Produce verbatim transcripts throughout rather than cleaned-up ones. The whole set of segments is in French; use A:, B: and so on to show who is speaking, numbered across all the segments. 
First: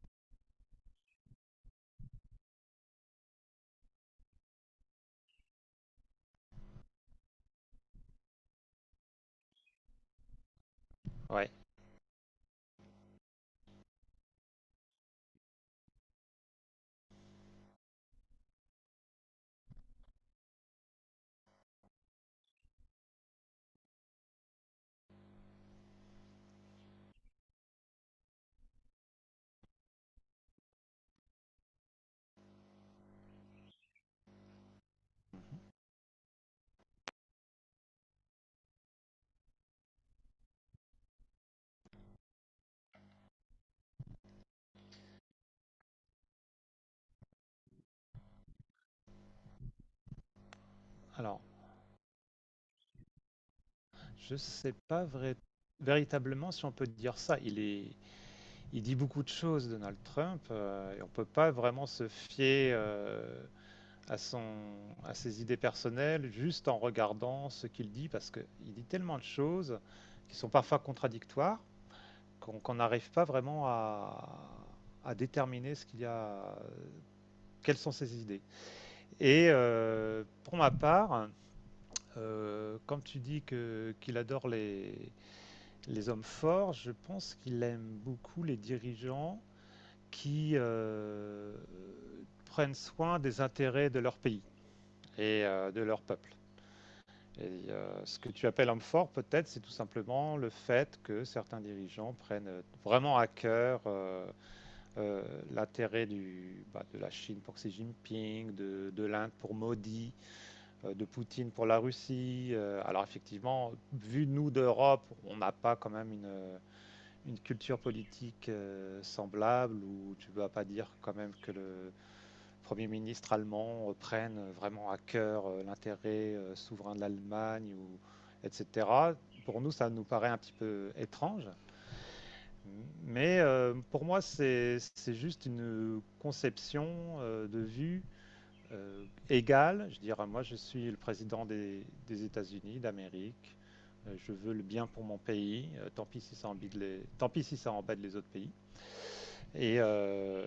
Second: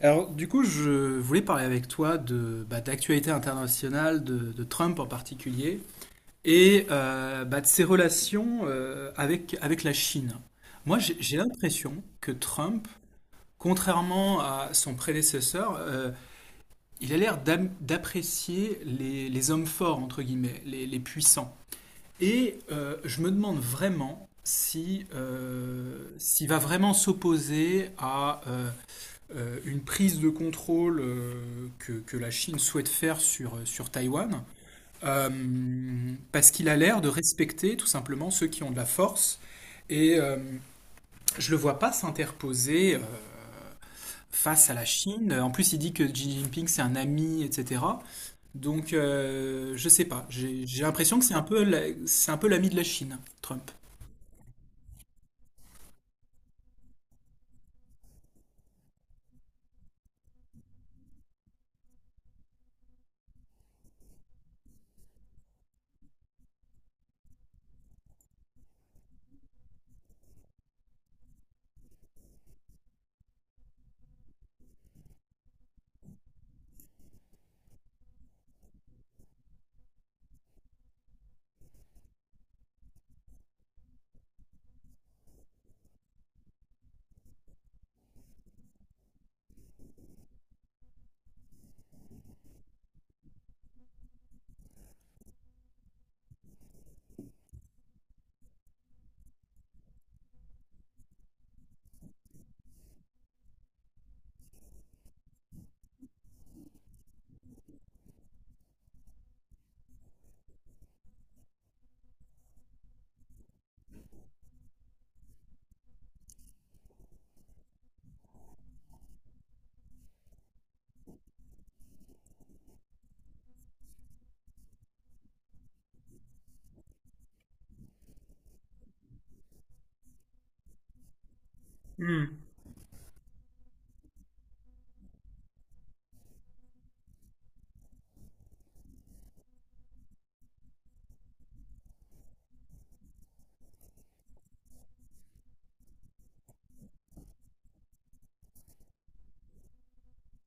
A: Alors, du coup, je voulais parler avec toi de bah, d'actualité internationale, de, de Trump en particulier, et euh, bah, de ses relations euh, avec, avec la Chine. Moi, j'ai j'ai
B: Ouais.
A: l'impression que Trump, contrairement à son prédécesseur, euh, il a l'air d'am- d'apprécier les, les hommes forts, entre guillemets, les, les puissants. Et euh, je me demande vraiment si, euh, s'il va vraiment s'opposer à... euh, euh, une prise de contrôle euh, que, que la Chine souhaite faire sur, euh, sur Taïwan, euh, parce qu'il a l'air de respecter tout simplement ceux qui ont de la force, et euh, je le vois pas s'interposer euh, face à la Chine. En plus, il dit que Xi Jinping c'est un ami, et cetera. Donc, euh, je sais pas. J'ai j'ai l'impression que c'est
B: Alors,
A: un peu la- c'est un peu l'ami de la Chine, Trump.
B: je sais pas vrai- véritablement si on peut dire ça. Il est, il dit beaucoup de choses, Donald Trump, euh, et on peut pas vraiment se fier euh, à son, à ses idées personnelles juste en regardant ce qu'il dit, parce que il dit tellement de choses qui sont parfois contradictoires qu'on qu'on n'arrive pas vraiment à, à déterminer ce qu'il y a, quelles sont ses idées. Et euh, pour ma part, euh, quand tu dis que qu'il adore les Les hommes forts, je pense qu'il aime beaucoup les dirigeants qui euh, prennent soin des intérêts de leur pays et euh, de leur peuple. Et euh, ce que tu appelles homme fort, peut-être, c'est tout simplement le fait que certains dirigeants prennent euh, vraiment à cœur euh, euh, l'intérêt du- bah, de la Chine pour Xi Jinping, de, de l'Inde pour Modi, euh, de Poutine pour la Russie. Euh, alors effectivement, vu nous d'Europe, on n'a pas quand même une, une culture politique euh, semblable où tu ne vas pas dire quand même que le Premier ministre allemand euh, prenne vraiment à cœur euh, l'intérêt euh, souverain de l'Allemagne, ou, et cetera. Pour nous, ça nous paraît un petit peu étrange.
A: Hmm,
B: Mais euh, pour moi, c'est juste une conception euh, de vue euh, égale. Je dirais, moi, je suis le président des, des États-Unis, d'Amérique. Euh, je veux le bien pour mon pays. Euh, tant pis si ça embête les, tant pis si ça embête les autres pays et euh,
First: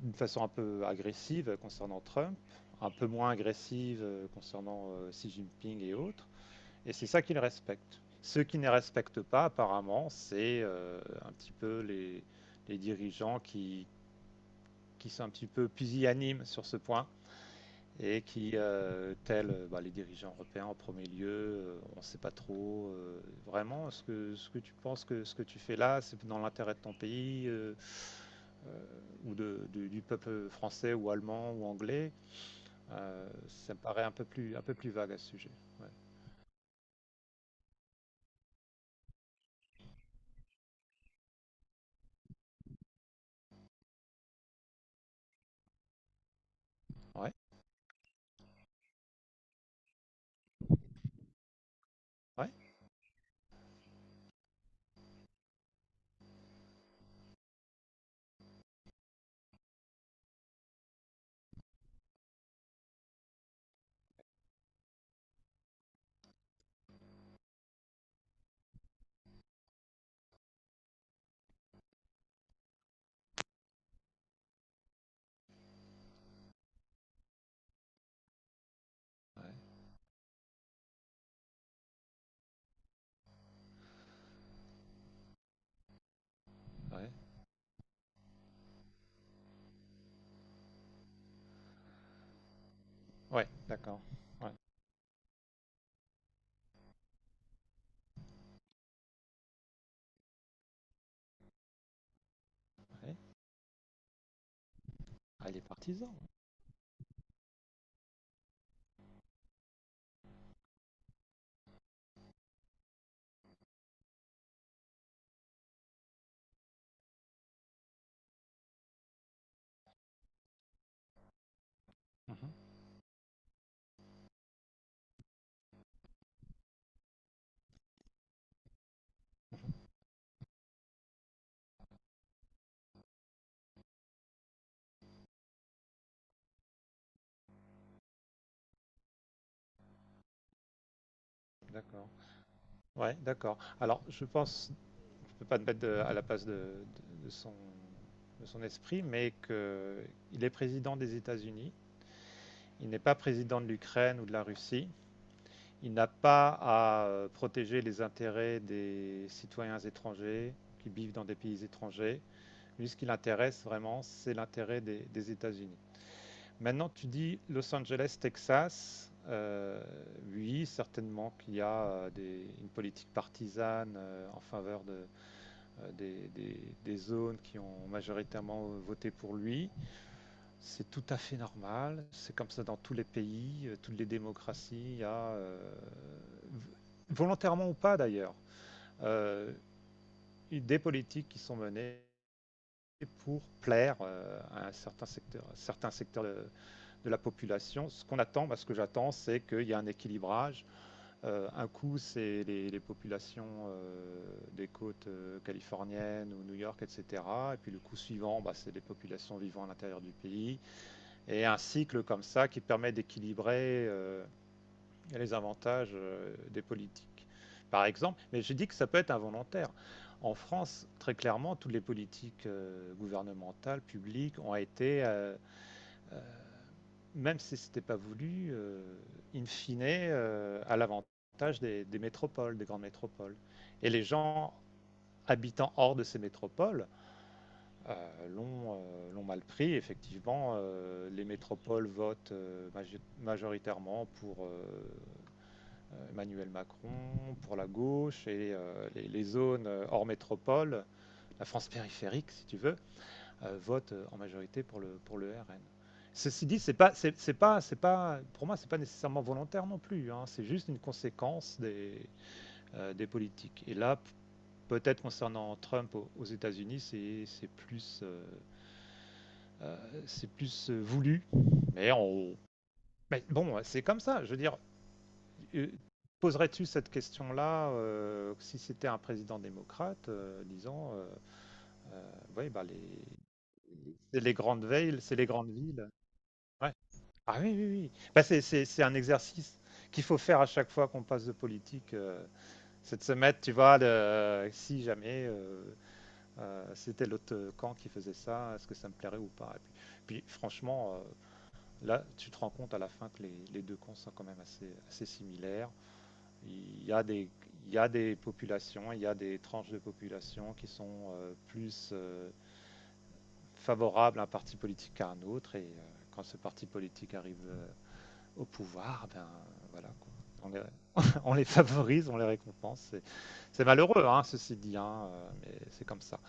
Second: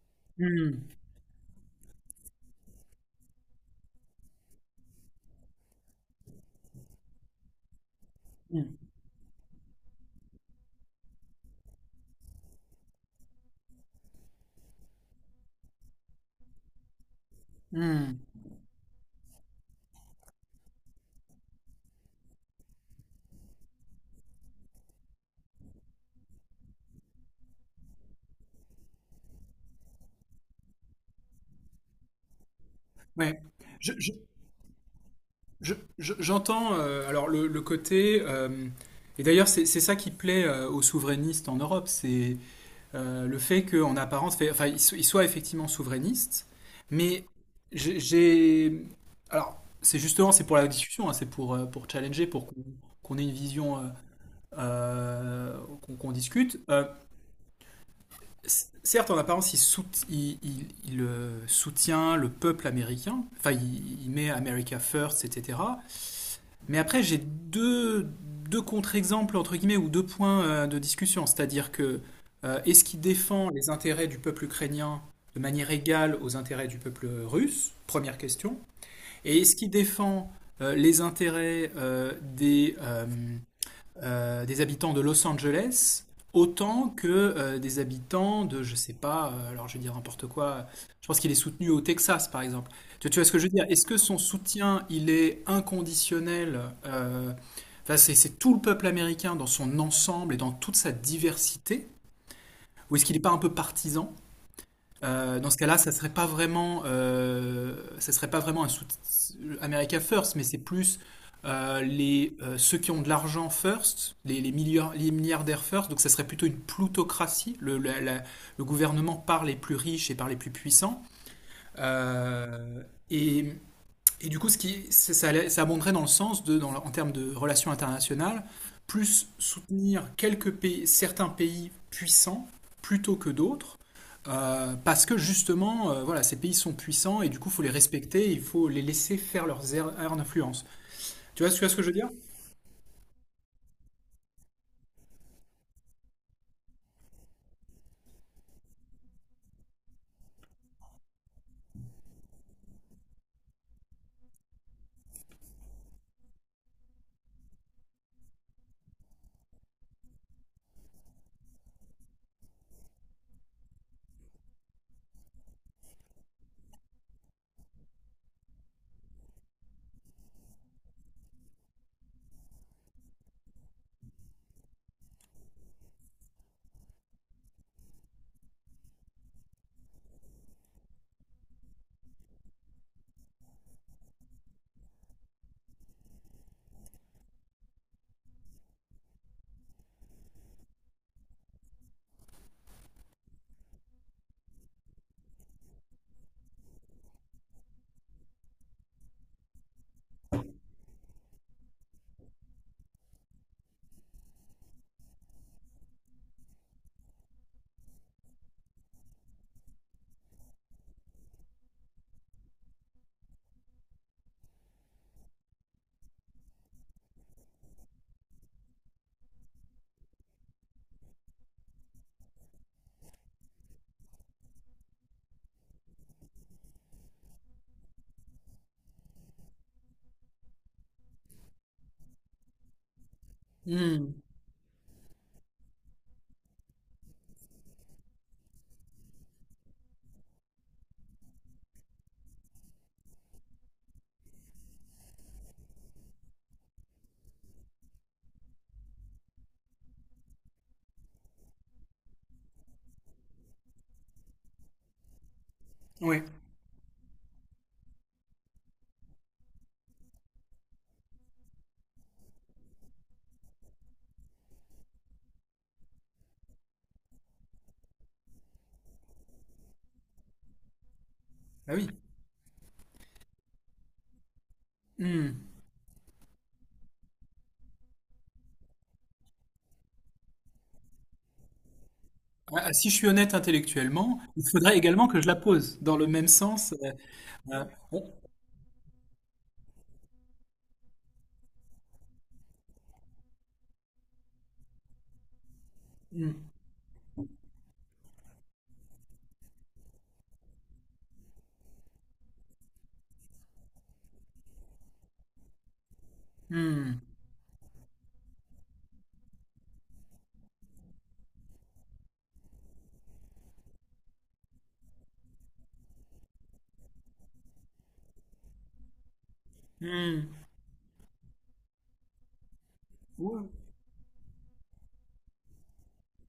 B: d'une façon un
A: hmm,
B: peu agressive concernant Trump, un peu moins agressive euh, concernant euh, Xi Jinping et autres. Et c'est ça qu'ils respectent. Ceux qui ne
A: hmm,
B: respectent pas, apparemment, c'est euh, un petit peu les, les dirigeants qui, qui sont un petit peu pusillanimes sur ce point
A: hmm.
B: et qui, euh, tels euh, bah, les dirigeants européens en premier lieu, euh, on ne sait pas trop euh, vraiment ce que, ce que tu penses que ce que tu fais là, c'est dans l'intérêt de ton pays euh, euh, ou de, du, du peuple français ou allemand ou anglais. Euh,
A: Ouais.
B: ça me paraît un peu plus, un peu plus vague à ce sujet.
A: J'entends
B: Ouais,
A: je, je, J'entends euh, alors le, le côté euh, et d'ailleurs c'est c'est ça qui plaît euh, aux souverainistes en Europe, c'est euh, le fait qu'en apparence, fait- enfin ils so- ils soient effectivement souverainistes, mais
B: ouais,
A: j'ai j'ai- alors c'est justement c'est pour la discussion, hein, c'est pour euh, pour challenger, pour
B: ouais,
A: qu'on qu'on ait une vision euh, euh, qu'on qu'on discute. Euh, c- certes en apparence il, sout il, il- il, euh, soutient le peuple américain, enfin il, il met America First, et cetera. Mais après, j'ai deux, deux contre-exemples, entre guillemets, ou deux points euh, de discussion. C'est-à-dire que euh, est-ce qu'il défend les intérêts du peuple ukrainien de manière égale aux intérêts du peuple russe? Première question. Et
B: ouais,
A: est-ce qu'il défend euh, les intérêts euh, des, euh, euh, des habitants de Los Angeles autant que
B: ouais,
A: euh, des habitants de, je sais pas, euh, alors je vais dire n'importe quoi, je pense qu'il est soutenu au Texas par exemple. Tu, tu vois ce que je
B: ouais,
A: veux dire? Est-ce que
B: d'accord.
A: son
B: Ouais,
A: soutien, il est inconditionnel? euh, enfin, c'est c'est tout le peuple américain dans son ensemble et dans toute sa diversité? Ou est-ce qu'il
B: ouais.
A: n'est pas un peu partisan? Euh, dans
B: Ah,
A: ce
B: les
A: cas-là, ça serait
B: partisans.
A: pas vraiment, euh, ça serait pas vraiment un sout- America First, mais c'est plus euh, les euh, ceux qui ont de l'argent first, les, les, milliard- les milliardaires first. Donc ça serait plutôt une plutocratie. Le, la- la- le gouvernement par les plus riches et par les plus puissants.
B: Mhm.
A: Euh, et et du coup, ce qui, ça, ça abonderait dans le sens de, dans en termes de relations internationales, plus soutenir quelques pays, certains pays puissants plutôt que d'autres, euh, parce que justement, euh, voilà, ces pays sont puissants et du coup, il faut les respecter, il faut les laisser faire leurs aires aires d'influence. Tu vois, ce- tu vois ce que je veux dire?
B: D'accord. Ouais, d'accord. Alors, je pense ne peut pas te mettre de- à la place de, de- de son, de son esprit, mais qu'il est président des États-Unis, il n'est pas président de l'Ukraine ou de la Russie, il n'a pas à euh, protéger les intérêts des citoyens étrangers qui vivent dans des pays étrangers. Lui, ce qui l'intéresse vraiment, c'est l'intérêt des, des États-Unis. Maintenant, tu dis Los Angeles, Texas. Euh, oui, certainement qu'il y a euh, des- une politique partisane euh, en faveur de, euh, des, des- des zones qui ont majoritairement voté pour lui. C'est tout à fait normal. C'est comme ça dans tous les pays, euh, toutes les démocraties. Il y a, euh, volontairement ou pas d'ailleurs, euh, des politiques qui sont menées pour plaire euh, à un certain secteur, à certains secteurs de, de la population. Ce qu'on attend, bah, ce que j'attends, c'est qu'il y a un équilibrage. Heu, un coup, c'est les les populations, heu, des côtes, heu, californiennes ou New York et cetera, et puis le coup suivant, bah, c'est les populations vivant à l'intérieur du pays et un cycle comme ça qui permet d'équilibrer, heu, les avantages, heu, des politiques. Par exemple, mais j'ai dit que ça peut être involontaire. En France, très clairement, toutes les politiques, heu, gouvernementales, publiques ont été, heu, même si c'était pas voulu, euh, in fine, euh, à l'avantage des, des métropoles, des grandes métropoles. Et les
A: Hmm.
B: gens habitant hors de ces métropoles euh, l'ont euh, mal pris. Effectivement, euh, les métropoles votent euh, majoritairement pour euh, Emmanuel Macron, pour la gauche, et euh, les, les zones euh, hors métropole, la France périphérique si tu veux, euh, votent en majorité pour le, pour le R N.
A: Oui,
B: Ceci dit, c'est pas, c'est, c'est pas, c'est pas, pour moi, c'est pas nécessairement volontaire non plus, hein. C'est juste une conséquence des, euh, des politiques. Et là, peut-être concernant Trump au- aux États-Unis, c'est, c'est plus, euh, euh, c'est plus euh, voulu.
A: bah oui.
B: Mais on, mais bon, c'est comme ça. Je veux dire,
A: Hmm.
B: euh, poserais-tu cette question-là euh, si c'était un président démocrate, euh, disant, euh, euh, ouais, bah
A: Ah, si je
B: les,
A: suis honnête intellectuellement,
B: c'est les
A: il
B: grandes
A: faudrait
B: villes,
A: également
B: c'est
A: que je
B: les
A: la
B: grandes
A: pose
B: villes.
A: dans le même
B: Ouais.
A: sens. euh,
B: Ah oui,
A: euh,
B: oui, oui.
A: bon.
B: Bah, c'est, c'est, c'est un exercice qu'il faut faire à chaque fois qu'on passe de politique. Euh, c'est de se mettre, tu vois, le- si jamais euh,
A: Hmm.
B: euh, c'était l'autre camp qui faisait ça, est-ce que ça me plairait ou pas? Et puis, puis, franchement, euh, là, tu te rends compte à la fin que les, les deux camps sont quand même assez, assez similaires. Il
A: Hmm.
B: y a des, il y a des populations, il y a des tranches de population qui sont euh, plus euh, favorables à un parti politique qu'à un autre. Et euh, quand ce parti politique arrive euh, au pouvoir, ben voilà, quoi.
A: Hmm.
B: On, les, on les favorise, on les récompense.
A: Ouais.
B: C'est- malheureux, hein, ceci dit, hein, euh, mais c'est comme ça.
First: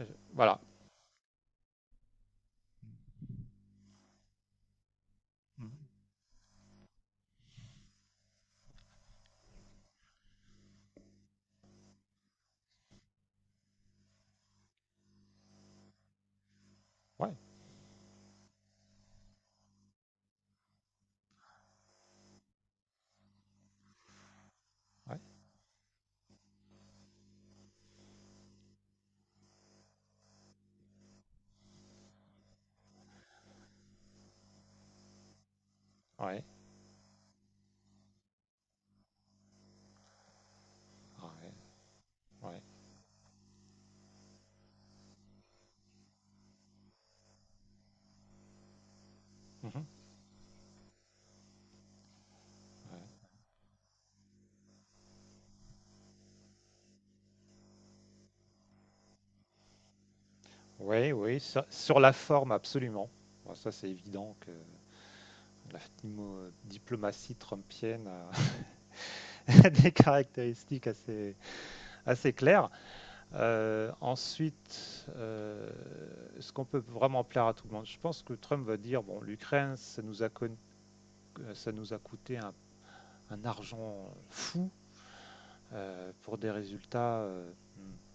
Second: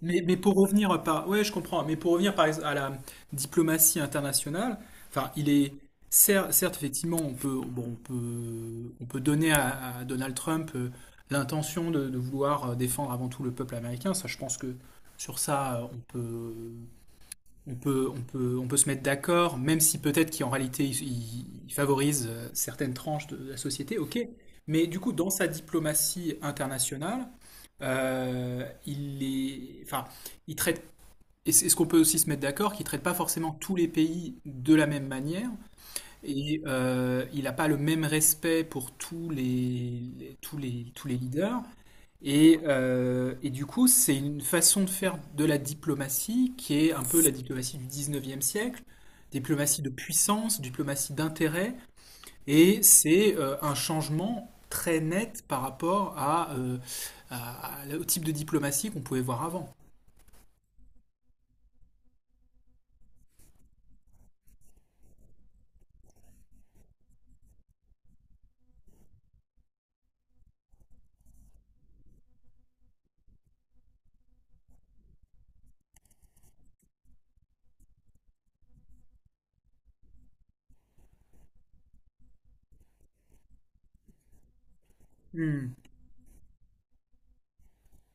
B: Euh,
A: Mais, mais pour
B: Voilà.
A: revenir par, ouais, je comprends. Mais pour revenir par ex- à la diplomatie internationale, enfin, il est cer- certes, effectivement, on peut, bon, on peut, on peut donner à, à Donald Trump euh, l'intention de, de vouloir euh, défendre avant tout le peuple américain. Ça, je pense que sur ça, euh, on peut,
B: Ouais,
A: on peut, on peut, on peut se mettre d'accord, même si peut-être qu'en réalité, il, il favorise euh, certaines tranches de la société, ok. Mais du coup,
B: ouais,
A: dans sa diplomatie internationale, euh, il est, enfin, il traite. Et c'est- est-ce qu'on peut aussi se mettre d'accord qu'il ne traite pas forcément tous les pays de la même manière
B: ouais,
A: et euh, il n'a pas le même respect pour tous les, les- tous les, tous les
B: ouais,
A: leaders et,
B: ouais.
A: euh, et du coup, c'est une façon de faire de la diplomatie qui est un peu la diplomatie du dix-neuvième siècle, diplomatie
B: Mhm,
A: de puissance, diplomatie d'intérêt, et
B: ouais.
A: c'est euh, un changement très net par rapport à, euh, à- à- au type de diplomatie qu'on pouvait voir avant.
B: Ouais, oui, sur, sur la forme, absolument. Bon, ça, c'est évident que la diplomatie trumpienne a des caractéristiques assez, assez claires. Euh, ensuite, euh, est-ce qu'on peut vraiment plaire à tout le monde? Je pense que Trump va dire, bon, l'Ukraine, ça nous a con- ça nous a coûté un, un argent fou
A: Hmm,
B: euh, pour des résultats euh,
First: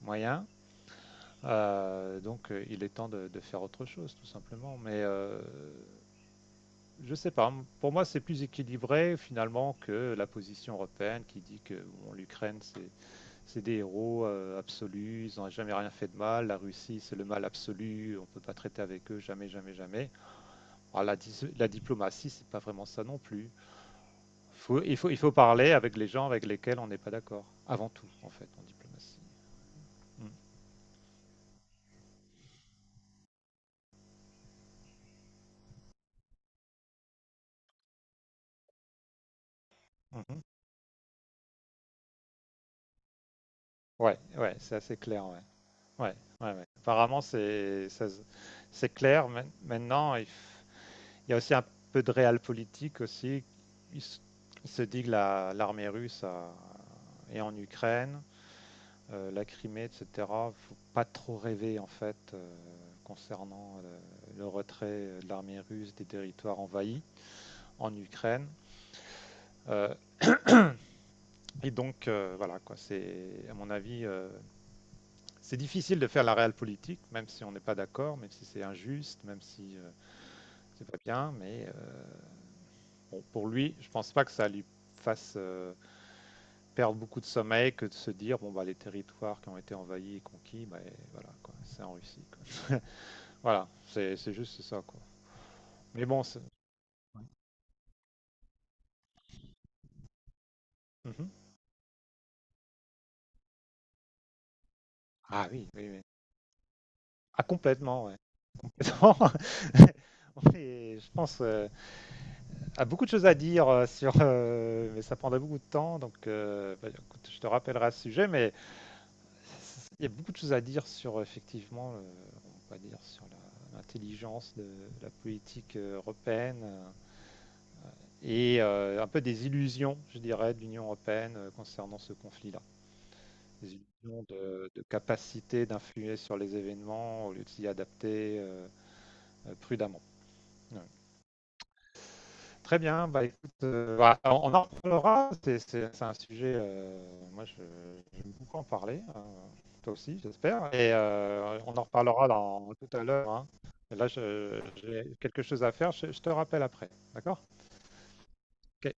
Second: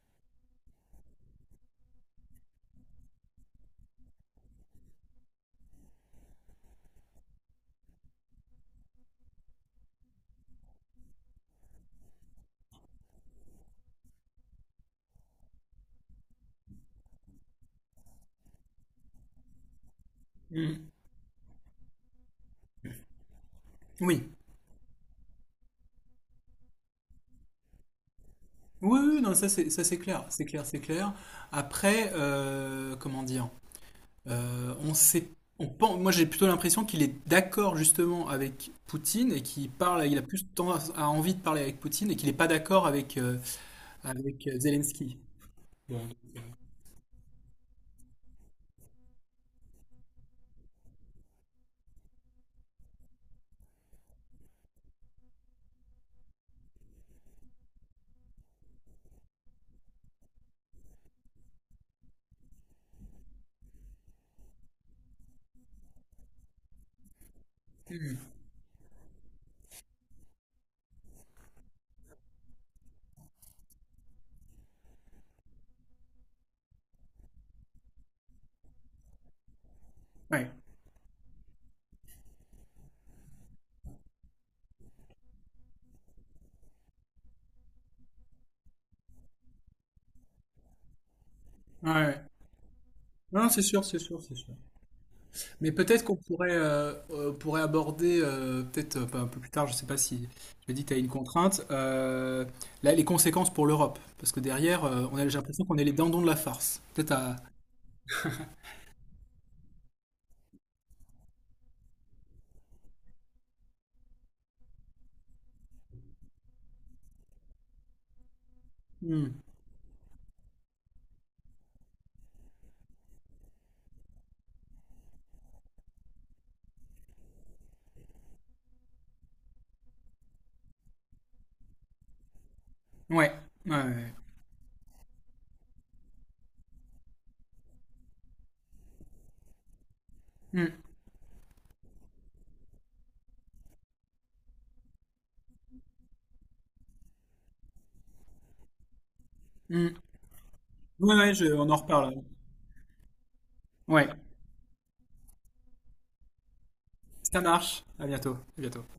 B: moyens. Euh, donc euh, il est temps de, de, faire autre chose, tout simplement. Mais euh, je sais pas. Pour moi, c'est plus équilibré finalement que la position européenne qui dit que bon, l'Ukraine c'est des héros euh, absolus, ils n'ont jamais rien fait de mal. La Russie c'est le mal absolu, on ne peut pas traiter avec eux jamais, jamais, jamais.
A: hmm.
B: Alors, la, la diplomatie c'est pas vraiment ça non plus.
A: Oui.
B: Faut- il, faut, il faut parler avec les gens avec lesquels on n'est pas d'accord, avant tout, en fait, en
A: Oui,
B: diplomatie.
A: oui, non, ça c'est ça, c'est clair,
B: Mm.
A: c'est clair, c'est clair. Après, euh, comment dire? Euh, on sait, on pense, moi j'ai plutôt l'impression qu'il est d'accord justement avec Poutine et qu'il parle, il a
B: Mhm.
A: plus tendance à envie de parler avec Poutine et qu'il n'est pas d'accord avec, euh,
B: Ouais,
A: avec
B: ouais,
A: euh,
B: c'est assez
A: Zelensky.
B: clair, ouais. Ouais, ouais, ouais. Apparemment, c'est ça, c'est clair. Maintenant, il, f- il y a aussi un peu de réel politique aussi. Il, s- il se dit que la- l'armée russe a- est en Ukraine, euh, la Crimée, et cetera. Faut pas trop rêver, en fait, euh, concernant le, le retrait de l'armée russe des territoires envahis en Ukraine. Euh, Et donc, euh, voilà, quoi, c'est, à mon avis, euh, c'est difficile de faire la réelle politique, même si on n'est pas d'accord, même si c'est injuste, même si euh,
A: Ouais,
B: c'est pas bien. Mais euh, bon, pour lui, je pense pas que ça lui fasse euh, perdre beaucoup de sommeil que de se dire, bon, bah, les territoires qui ont été envahis et conquis, bah, et voilà, quoi, c'est
A: ouais,
B: en
A: ouais.
B: Russie, quoi.
A: Non, c'est
B: Voilà,
A: sûr, c'est
B: c'est,
A: sûr,
B: c'est
A: c'est sûr.
B: juste ça, quoi.
A: Mais peut-être
B: Mais
A: qu'on
B: bon, c'est-
A: pourrait, euh, euh, pourrait aborder, euh, peut-être euh, un peu plus tard, je sais pas si je me dis que tu as une
B: Mhm.
A: contrainte, euh, là, les conséquences pour l'Europe. Parce que derrière, euh, on a, j'ai
B: Ah
A: l'impression
B: oui,
A: qu'on est
B: oui,
A: les
B: oui.
A: dindons de la farce. Peut-être à.
B: Ah, complètement, ouais. Complètement. On je pense. euh, a beaucoup de choses à dire euh, sur, euh, mais ça prendrait beaucoup de temps, donc euh, bah, écoute, je te rappellerai à ce sujet, mais
A: Hmm.
B: il y a beaucoup de choses à dire sur effectivement, le- on va dire sur la- l'intelligence de la politique euh, européenne euh, et euh, un peu des illusions, je dirais, de l'Union européenne euh, concernant ce conflit-là.
A: Ouais,
B: Des
A: ouais, ouais.
B: illusions de, de capacité d'influer sur les événements au lieu de s'y adapter euh, euh, prudemment.
A: Ouais.
B: Ouais. Très bien, bah écoute, euh, voilà, on on en reparlera, c'est- un sujet, euh, moi je- j'aime beaucoup en parler, euh,
A: Hmm.
B: toi
A: Hmm.
B: aussi j'espère, et
A: Ouais, ouais, je-
B: euh,
A: on
B: on
A: en
B: en
A: reparle.
B: reparlera dans, tout à l'heure, hein. Et là
A: Ouais,
B: je- j'ai quelque chose à faire, je, je te rappelle après, d'accord?
A: ça marche. À bientôt. À bientôt.
B: Ok.